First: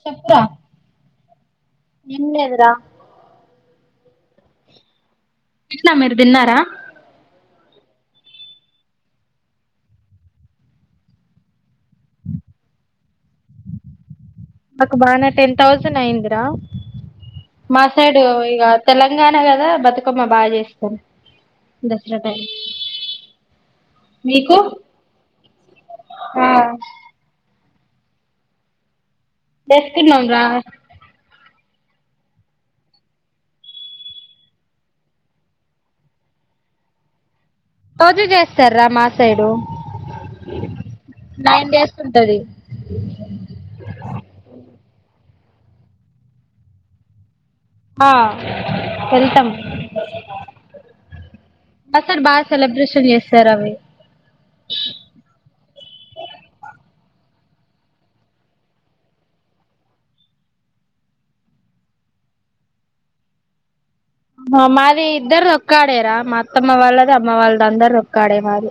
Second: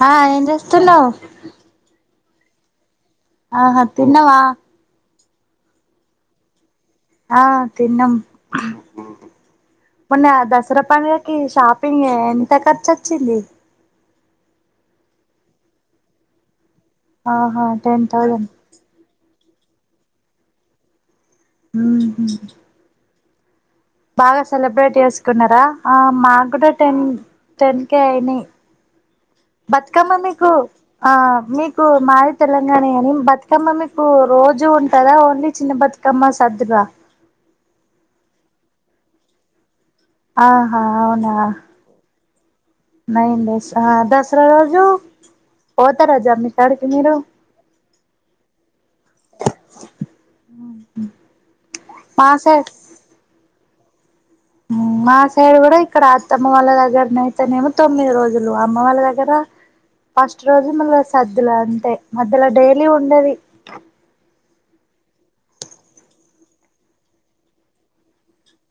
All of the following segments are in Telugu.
హా ఏం చేస్తున్నావ్ ఎంలేదురా అహా తిన్నవా తిన్న మీరు తిన్నారా ఆ తిన్నం మొన్న దసరా పండుగకి షాపింగ్ ఎంత ఖర్చు వచ్చింది మాకు బానే టెన్ థౌసండ్ అయిందిరా ఆహా టెన్ మాసైడు థౌజండ్ ఇగ తెలంగాణ కదా బతుకమ్మ బాగా చేస్తరు దసరా టైం బాగా మీకు సెలబ్రేట్ చేసుకున్నరా ఆ ఆ మాకూడా టెన్ టెన్ కె అయినయి బతుకమ్మ చేసుకున్నాం రా మీకు ఆ మీక్ కు మాది తెలంగాణే అని బతుకమ్మ మీకు రోజు ఉంటందా ఓన్లీ చిన్న బతుకమ్మ సద్దులా రోజూ చేస్తర్ రా మా సైడు ఆహా అవునా నైన్ డేస్ ఉంటది నైన్ డేస్ ఆ దసరా రోజు పోతరా జమ్మి కాడికి మీరు ఆ వెల్తమ్ మా కడ బాగా సెలబ్రేషన్ చేస్తరు అవి ఉమ్ మా సైడ్ కూడా ఇక్కడ అత్తమ్మ వాళ్ళ దగ్గర నైయితేనేమో తొమ్మిది రోజులు అమ్మ వాళ్ళ దగ్గర ఫస్ట్ రోజు మళ్ళ సద్దుల అంటే మధ్యల డైలీ ఉండది మ మాది ఇద్దరిది ఒక్కాడేరా మా అత్తమ్మ వాళ్ళది అమ్మ వాళ్ళది అందరిది ఒక్కాడే మాది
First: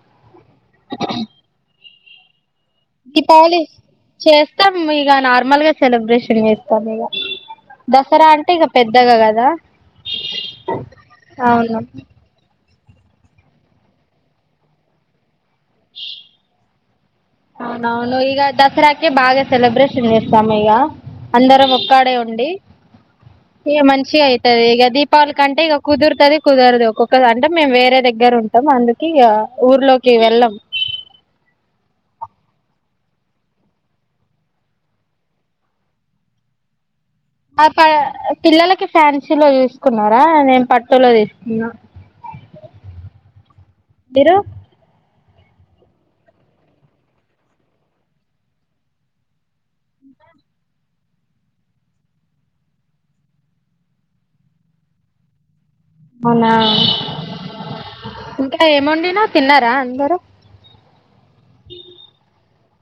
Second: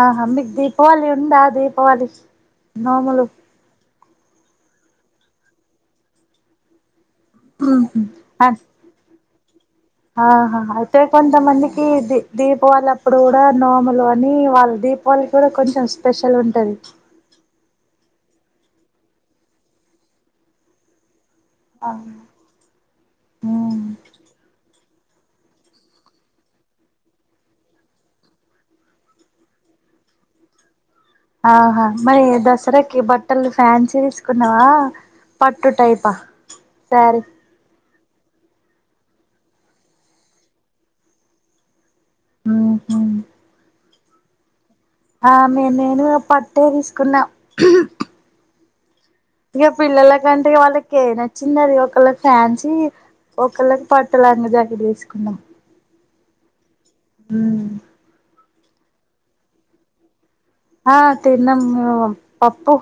ఆహా మీకు దీపావళి ఉందా దీపవళి దీపావళి చేస్తం ఇగ నార్మల్ గా సెలబ్రేషన్ చేస్తం ఇగ దసరా అంటే ఇగ పెద్దగా గదా ఆహా అయితే కొంతమందికి ది దీపవళి అప్ ప్పుడు కూడా నోములు అని వాళ్ళ దీపావళి కూడా కొంచెం స్పెషల్ ఉంటది అవునవును ఇగ దసరాకి బాగా సెలబ్రేషన్ చేస్తం ఇగ అందరం ఒక్కాడే ఉండి ఇగ మంచిగా అయితది ఇగ దీప్ పావళి కంటే ఇక కుదురుతుంది కుదరదు ఒక్కొక్క అంటే మేము వేరే దగ్గర ఉంటాం అందుక ఇగ ఊర్లోకి వెళ్ళం ఆహా మరి దసరాకి బట్టలు ఫ్యాన్సీ తీసుకున్నావా పట్టు టైపా సారీ ఆ ప పిల్లలకి ఫ్యాన్సీలో తీసుకున్నరా నేను పట్టులో తీసుకున్న ఉహు మిరు ఆమె నేను పట్టే తీసుకున్న ఇగ పిల్లల కంటే ఇగ వాళ్ళకి ఏ నచ్చిందది ఒకలకి ఫ్యాన్సీ ఒకళ్ళకి పట్టులంగ జాకెట్ తీస్కున్నం అవ్నా ఉమ్మ్ ఇంకా ఏమొండినవ్ తిన్నరా అందరు ఆ తిన్నం మేము పప్పు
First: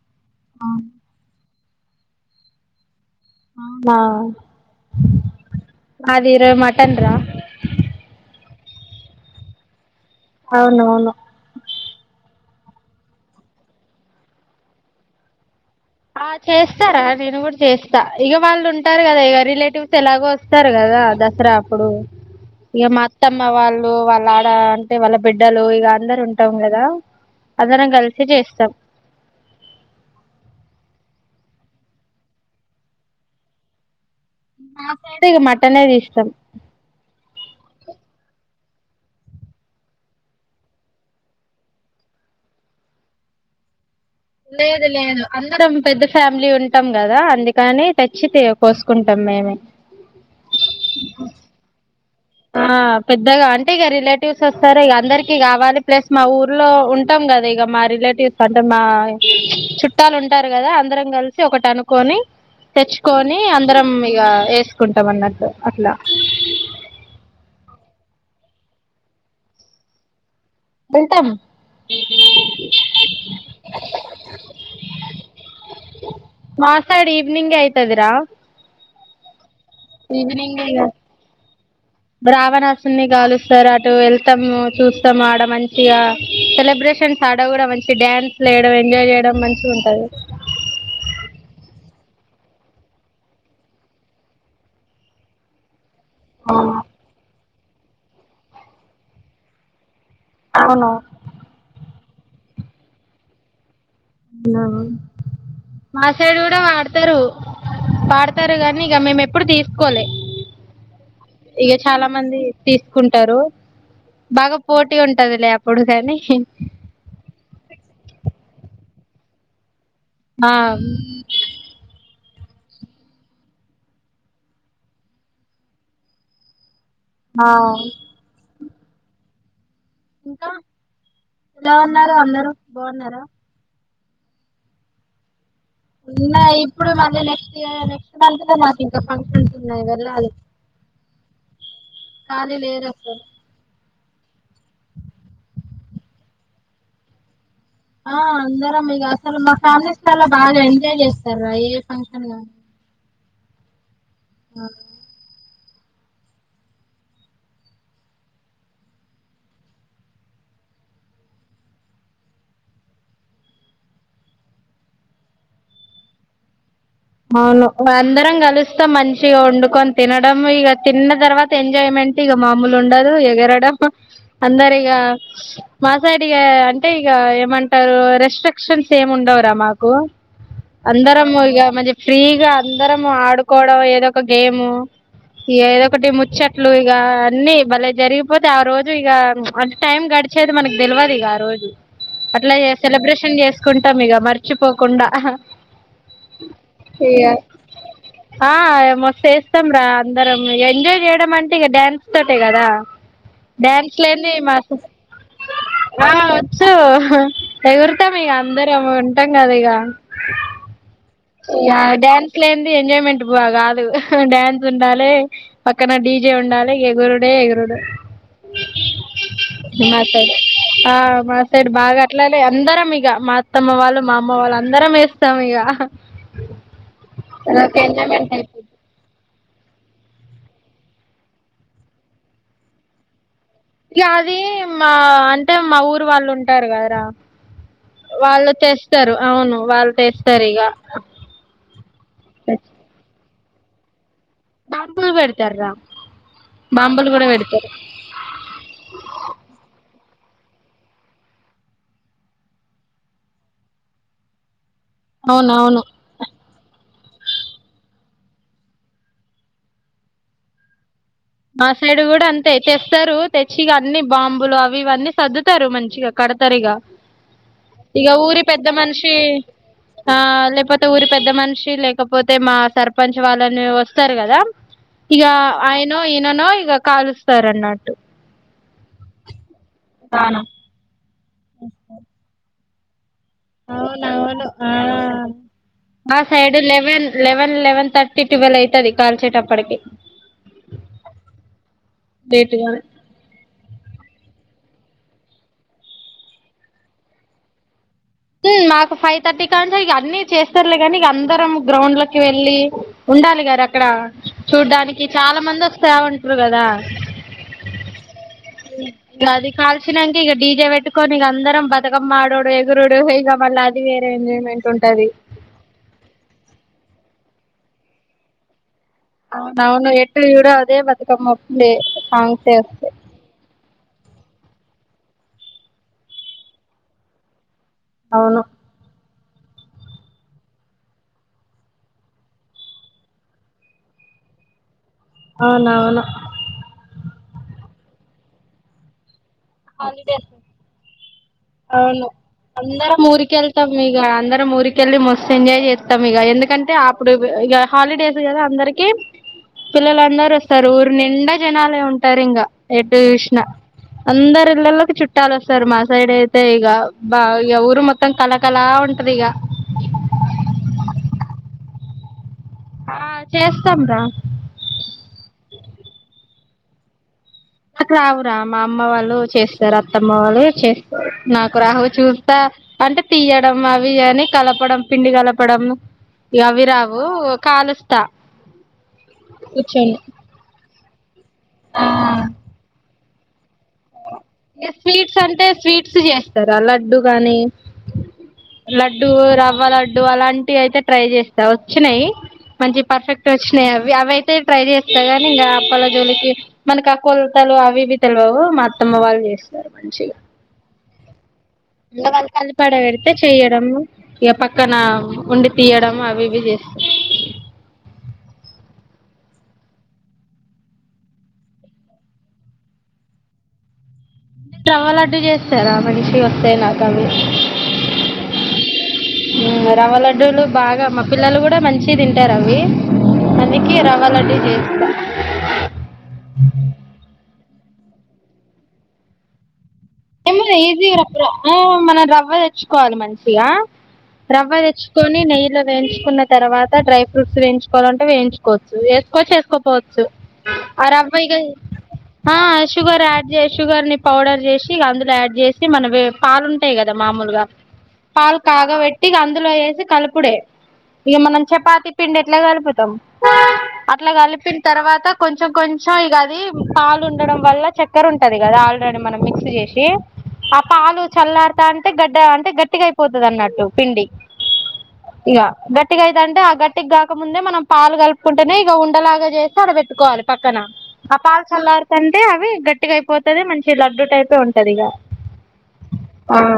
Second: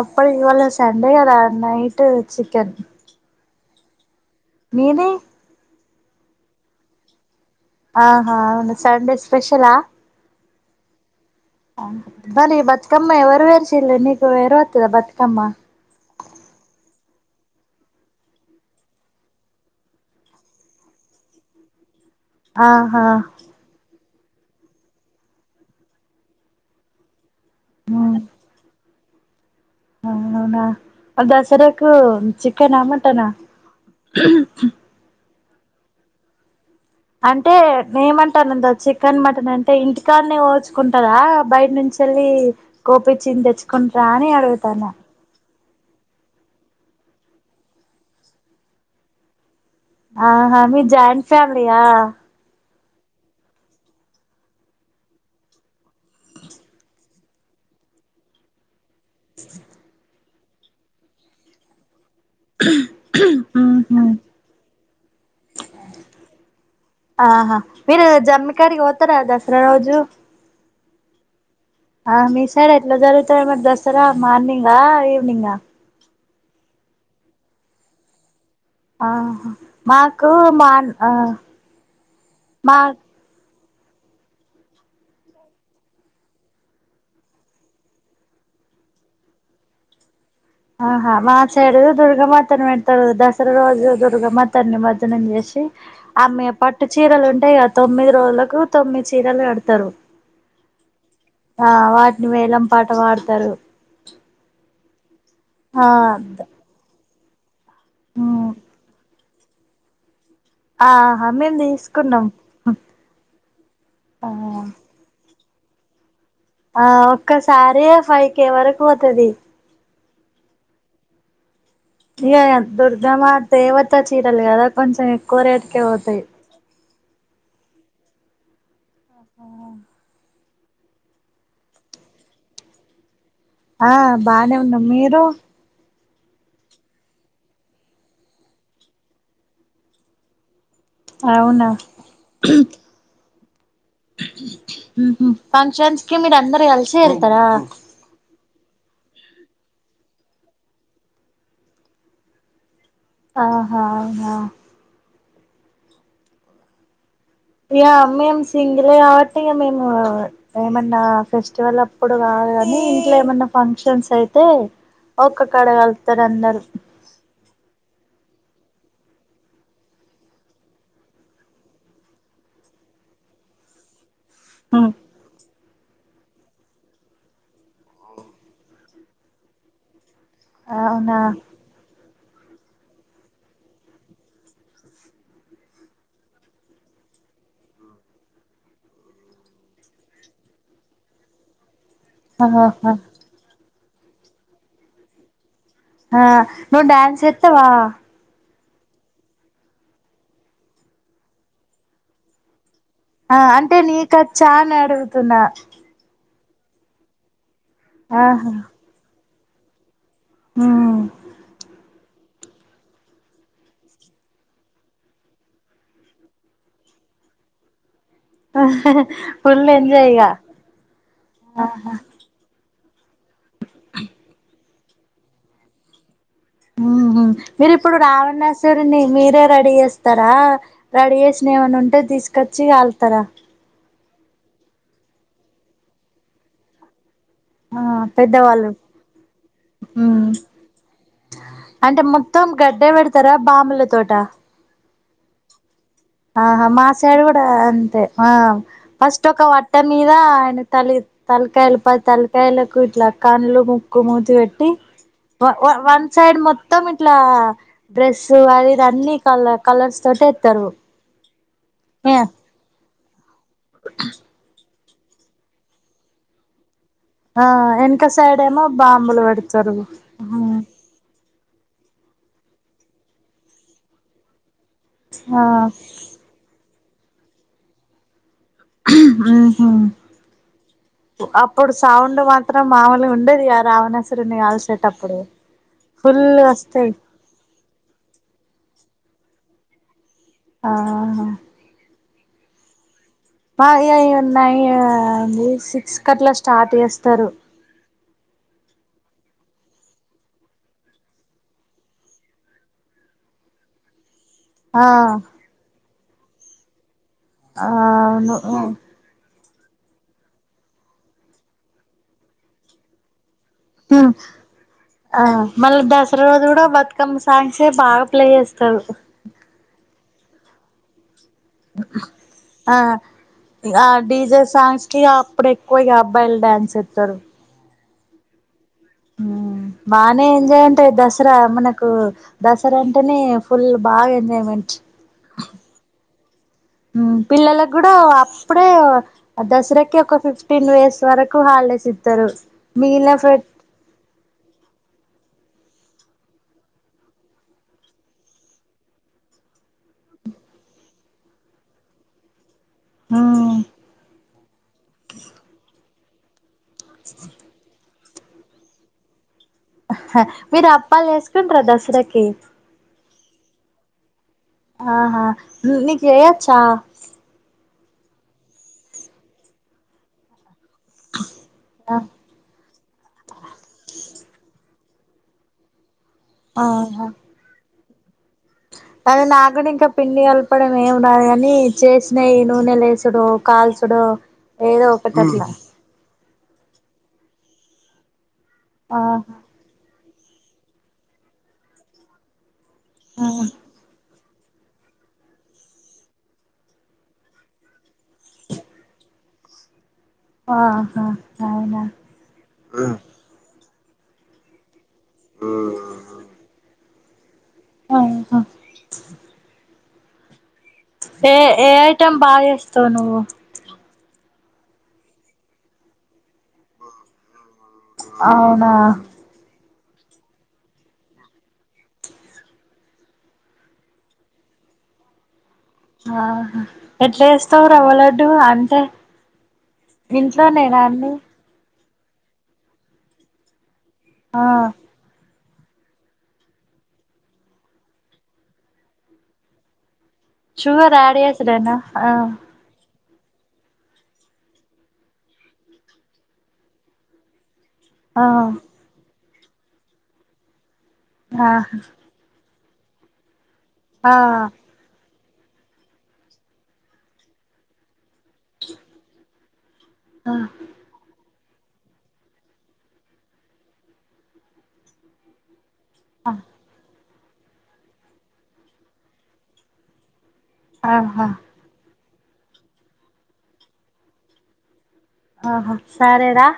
అప్పడ్ ఇవాల సండేగద నైటు చికెన్ ఔనా మీది మాది రో మటన్ రా ఆహా అవును సండే స్పెషలా ఔనవును దని బతుకమ్మ ఎవరు వేర్షిల్లు నీకు వేరువత్తద బతుకమ్మ ఆ చేస్తారా నేను కూడా చేస్తా ఇగ వాళ్ళుంటారు కదా ఇక రిలేటివ్స్ ఎలాగో వస్తరు కదా ఆ దసరా అప్పుడు ఇగ మా ఆహా అత్తమ్మ వాళ్ళు వా లాడ అంటే వాళ్ళ బిడ్డలు ఇగ అందరు ఉంటం కదా అందరం కల్సే చేస్తాం అవునవున వాల్ దసరాకు చికెనా మటనా [unintelligible] ఇగా మటనే తీస్తారు అంటే నేమంటాన ద చికెన్ మటన్ అంటే ఇంటికానే కొచ్కుంటరా బైట్నుంచెళ్ళి కోపిచ్చింది తెచ్చుకు రాణి లేదు అడుగుతన లేదు అందరం పెద్ద ఫ్యామిలీ ఉంటం కదా అందుకని తెచ్చి తె కోస్కుంటమ్ మేమె ఆహా మీది జాయింట్ ఫ్యామిలియా ఆ పెద్దగా అంటే ఇగ రిలేటివ్స్ వస్తారు ఇగ అందరికి కావాలి ప్లస్ మా ఊర్లో ఉంటాం గా అదె ఇగ మా రిలేటివ్స్ అంటే మా చుట్టాలు ఉంటారు కదా అందరం కల్సి ఒకటనుకొని తెచ్చుకొని అందరం ఇగ ఏస్కుంటం అన్నట్లు అట్లా ఆహా మీరు జమ్మికాడికి పోతరా దసరా రోజు వెళ్తం ఆ మీ సైడ్ ఎట్ల జరుగుతది మరి దసరా మార్నింగా ఈవినింగా మా సైడ్ ఈవ్నింగే అయితదిర ఆహ్ మాకు మాన్ ఆ బ్రావరాసున్ని గాలు సర్ అటు వెళ్తాము చూస్తం ఆడ మంచిగా సెలబ్రేషన్స్ ఆడ కూడా మంచి డ్యాన్స్ చేయడం ఎంజాయ్ చేయడం మంచిగ ఉంటది ఆహా మాసైడు దుర్గ మాతాని పెడ్తరు దసరా రోజు దుర్గ మాత నిమర్జనం చేష్ ఆమె పట్టు చీరలు ఉంటే ఆ తొమ్మిది రోజులకు తొమ్మిది చీరలు కడతరు అవును ఆ వాట్ని వేలం పాట పాడ్తరు అ ఆ మా సైడ్ కుడ పాడ్తరు ఉమ్ పాడ్తరు గనీ ఇగ మేము ఎప్పుడు తిస్కోలే ఆహా మేము ఇగ చాలా తీసుకున్నాం మంది తీస్కుంటరూ ఆ బాగ పోటి ఉంటదిలే అప్పుడు కనీ ఆ ఒక్కసారియె ఫై కే వరకు పోతది మామ్ ఇగ య దుర్గమ్మ దేవత చీరల్ కదా కొంచెం ఎక్కువ రేట్కె పోతయి. నౌ ఆ ఇంకా ఎలా ఉన్నారూ అందరు బావున్నారా ఆ బానే ఉన్నం మీరు ఉన్నా ఇప్పుడు మళ్ళీ నెక్స్ట్ ఇయ నెక్స్ట్ మంత్ లో నాకు ఇంకా ఫంక్షన్స్ ఉన్నాయి వెళ్ళాలి అవున ఖాళీ లేదు అసలు మ్ హ్ ఫంక్షన్స్కి మీరందర్ కల్సే ఎళ్తరా? ఆ అందరం ఇగ అక్కడ మా ఫ్యామిలీస్ చాలా బాగా ఎంజాయ్ చేస్తార్రా ఏ ఫంక్షన్ ఆ హా హా యా మేం సింగిలే కాబట్టి ఇగ మేమ్ ఏమన్నా ఫెస్టివలప్పుడు గా కానీ ఇంట్ల ఏమన్న ఫంక్షన్స్ అయితే ఒక్క కాడ కళ్తర్ అందరు అవును మా అందరం కలుస్తాం మంచిగ వండుకొన్ తినడం ఇగ తిన్న తర్వాత ఎంజాయ్మెం మెంటిగ మాముల్ ఉండదు ఎగరడం అందరిగా మా సైడ్ ఇగ అంటే ఇగ ఏమంటారు రెస్ట్రిక్షన్స్ ఏం ఉండవ్ రా మాకు అవునా అందరము ఇగ మ ఫ్రీగా అందరం ఆడుకోడం ఏదో ఒక గేము ఏదో ఒకటి ముచ్చట్లు ఇగ అన్ని బలే జరిగిపోతే ఆ రోజు ఇగ అంటే టైం గ డిచేది మనక్ దెల్వదిగ ఆ రోజు ఆహా అట్లయే సెలబ్రేషన్ చేస్కుంటం ఇగ మర్చిపోకుండా అహ ఆ నువ్ డ్యాన్స్ చేత్తవా ఆ మస్తేస్తాం రా అందరం ఇగ ఎంజాయ్ చేయడం అంటే ఇగ డ్యాన్స్ తోటే కదా ఆ అంటే డ్యాన్స్ లేంది నీకొచ్చా మాకు అని అడుగుతున్నా ఆ వొస్ సో ఎగుర్తం ఇగ ఆహా అందరం ఉంటం కదా ఇగ ఉమ్ యా డ్యాన్స్ లేంది ఎంజాయ్మెంట్ బా కాదు. డ్యాన్స్ ఉండాలే పక్కన డీజే ఉండా లె ఎగురుడే ఎగురుడు. ఫుల్ ఎంజాయ్ ఇగ ఆ మాసైడ్ బాగా అట్లనే అందరం మీ గ మా అత్తమ్మ వాళ్ళు, మా అమ్మ వాళ్ళు అందరం ఏస్తాం ఇగ మ్ హ్ మీరిప్పుడు ఎంజాయ్మెంట్ అయిపోద్ది రావణాసురుణ్ణి మీరే రెడీ చేస్తారా రెడీ చేసినయి ఏమన్నుంటే తీస్కొచ్చి కాల్తరా? యా అది మా అంటే మా ఊర్ వాళ్ళు ఉంటార్ కదరా ఆ వాళ్ళు పెద్దవాళ్ళు తెస్తరు. అవును వాళ్ళు మ్మ్ తెస్తరిగ అంటే మొత్తం గడ్డే పెడ్తరా బాంబుల తోటా బాంబుల్ పెడ్తర్రా ఆహా మాసైడ్ గుడా అంతే ఆ ఫస్ట్ ఒక వట్టన్ మీద ఆయన తలి తల్కాయలు పది తల్కాయలకు ఇట్ల కన్లు, ముక్కు, మూతి పెట్టి అవును వ వ అవును వన్సైడ్ మొ త్తం ఇట్లా డ్రెస్సు అది ఇది అన్ని కల కలర్స్తోట్ ఏత్తరు. మా సైడ్ గుడా అంతే తెస్తరు తెచ్చి ఇగ అన్నీ బాంబులు అవ్ ఇవన్నీ సర్దుతరు మంచిగా కడ్తరిగ ఆ వెనక ఇగ సైడ్ ఊరి ఏమో పెద్ద మనిషి బాంబులు పెడతారు ఆ లేపోతే ఊరి పెద్ద మన్ షి లేకపోతే మా సర్పంచ్ వాళ్ళన్ వస్తారు గదా ఇగ ఆ ఆయ ననో ఇగ కాలుస్తార్ అన్నట్టు. ఆ తానం. అప్పుడ్ సౌండ్ మాత్రం మామూల్గుండే అవునవును. ఆ మా ఫుల్ సైడ్ వస్తాయి eleven eleven eleven thirty twelve అయితది కాల్చేటప్పటికి ఆ హ లేట్గా పా అయ్యోయ్ ఉన్నాయి ఆ సిక్సకట్లా స్టార్ట్ చేస్తారు హ్మ్ నాకు ఫైవ్ థర్టీ కాంచే ఇగ అన్ని చేస్తారులే గానీ ఇగ అందరం గ్రౌండ్ లోకి వెళ్ళి ఉండాలిగా అక్కడ ఆ చూడ్డానికి చాలా మంది వస్తా ఉంటారు కదా ఆవును ఉ కాల్సినంకిగ డీజే పెట్టుకొని ఇగ అందరం బతుకమ్మ ఆడుడు ఎగురుడు ఇగ మళ్ళీ అది వేరే ఎంజాయ్మెంట్ ఉంటది ఆ మళ దసరా రోజు గూడా బతుకమ్మ సా సే బాగా ప్లే జేస్తరు అవునవును ఎట్టు జూడు అదే బతుక్ ఆ ఆ డీజే సాంగ్స్ కిగ అప్పుడేక్కువ ఇగ అబ్బాయిలు డాన్స్ ఏత్తరు. అవును హ్మ్ బానే ఎంజాయంట దసరా మనకు దసరా అంటేనే ఫుల్ బాగా ఎంజాయ్మెంట్. అవునవును పిల్లలగ్గూడా అప్పుడే దసరాకి ఒక హాలిడేస్ ఫిఫ్టీన్ వేస్ వరకు హాలిడేస్ అవును ఇత్తరు మిగిలిన ఫె తరం ఊరికెళ్ళి మొ సెంజాయ్ జేత్తం ఇగ ఎందుకంటే అప్పుడు ఇగ హాలిడేస్ గదా అందరికి పిల్లలందరు వస్తారు ఊరు నిండా జనాలే ఉంటారు ఇంగా ఎటు జూస్నా మ్మ్ అందరు ఇళ్లలోకి చుట్టాలు వస్తారు మా సైడ్ అయి తే ఇగ బా ఇగ ఊరు మొత్తం కలాకలా ఉంటదిగా కి ఆ చేస్తాం రా ఆహా నీకు జేయొచ్చా నాకు రావురా మా అమ్మ వాళ్ళు చేస్తారు అత్తమ్మ వాళ్ళు చేస్ నాకు రావు చూస్తా అంటే తీయడం అవి అని కలపడం. పిండి గలపడం అవి రావు కాలుస్ అది నాగ్గూడా ఇంకా పిండి కలపడం ఏమి రాదు గాని చేసినయ్ నూనె లేస్ తుడు కాల్చుడు ఏదో స్వీట్స్ ఒకటి అంటే అట్లా స్వీట్స్ చేస్ ర లడ్డు గాని లడ్డూ ఆహా రవ్వ ల అలాంటివి అయితే ట్రై జేస్తా వచ్చినయ్ మంచి పర్ఫెక్ట్ వచ్చినయ్ అవి అవై తే ట్రై జేస్తా గానీ ఇంగా అప్పల జోలికి మనకి ఆ కొలతలు అవి ఇవి తెలవవు మా అత్తమ్మ వాళ్ళు జేస్తారు మంచిగా ఆహా అవునా ఇంగ వాళ్ళు కలిపి ఆడ పెడితే చెయ్యడం ఇగ పక్కన ఉండి తీయడం అవివి జేస్ ఆహా ఏ ఏ ఐటెం బాగ జేస్తావ్ నువ్వు రవ్వ లడ్డు జేస్తారా మంచిగొస్తాయ్ నాకు అవి అవునా రవ్వ లడ్డూలు బాగా మా పిల్లలు గూడా మంచిగ తింటారు అవి అందుకే రవ్వలడ్డు జేస్తా ఆహా ఎట్లా జేస్తావ్ రవ్వ లడ్డు అంటే ఏము [unintelligible] ఇంట్లోనేనా ఈజీ అండి రప్పురా మన రవ్వ దెచ్చుకోవాలి మంచిగా ఆ రవ్వదెచ్చుకోని నెయ్యిలో వేంచుకున్న తర్వాత డ్రై ఫ్రూట్స్ వేంచుకోలంటే వేయించుకోవచ్చు ఏస్కోచ్చు ఏస్కోపోచ్ ఆ షుగర్ రవ్వ యాడ్ ఇగా చేసుడేనా ఆ షుగర్ యా జే షుగర్ ని పౌడర్ జేసి అందులో యాడ్ జేసి మనవి పాలుంటయ్ కదా మామూలుగా ఆ పాలు కాగబెట్టి అందులో ఏసి కలుపుడే ఇగ మనం ఆ చపాతి పిండి ఎట్లా కలుపుతాం అట్లా ఆ కలిపిన తర్వాత కొంచెం కొంచెం ఇగ అది పాలు ఉండడం వల్ల చక్కెర ఉంటది కదా ఆల్రెడీ మనం మిక్స్ చేసి ఆ పాలు చల్లార్ ట అంటే గడ్డ అంటే గట్టిగా అయిపోతది అన్నట్టు పిండి ఇగ గట్ ట్టిగా అయితాంటే ఆ గట్టిగాకముందే మనం పాలు కలుపుకుంటేనే ఇగఉండలాగా జేసి ఆడ బెట్టుకోవాలే పక్కన ఆ ఆహా పాలు చల్లారుతంటే అవి గట్టిగా అయిపోతది మంచి లడ్డు టైపే ఉంటది ఇగ ఆహ సరేరా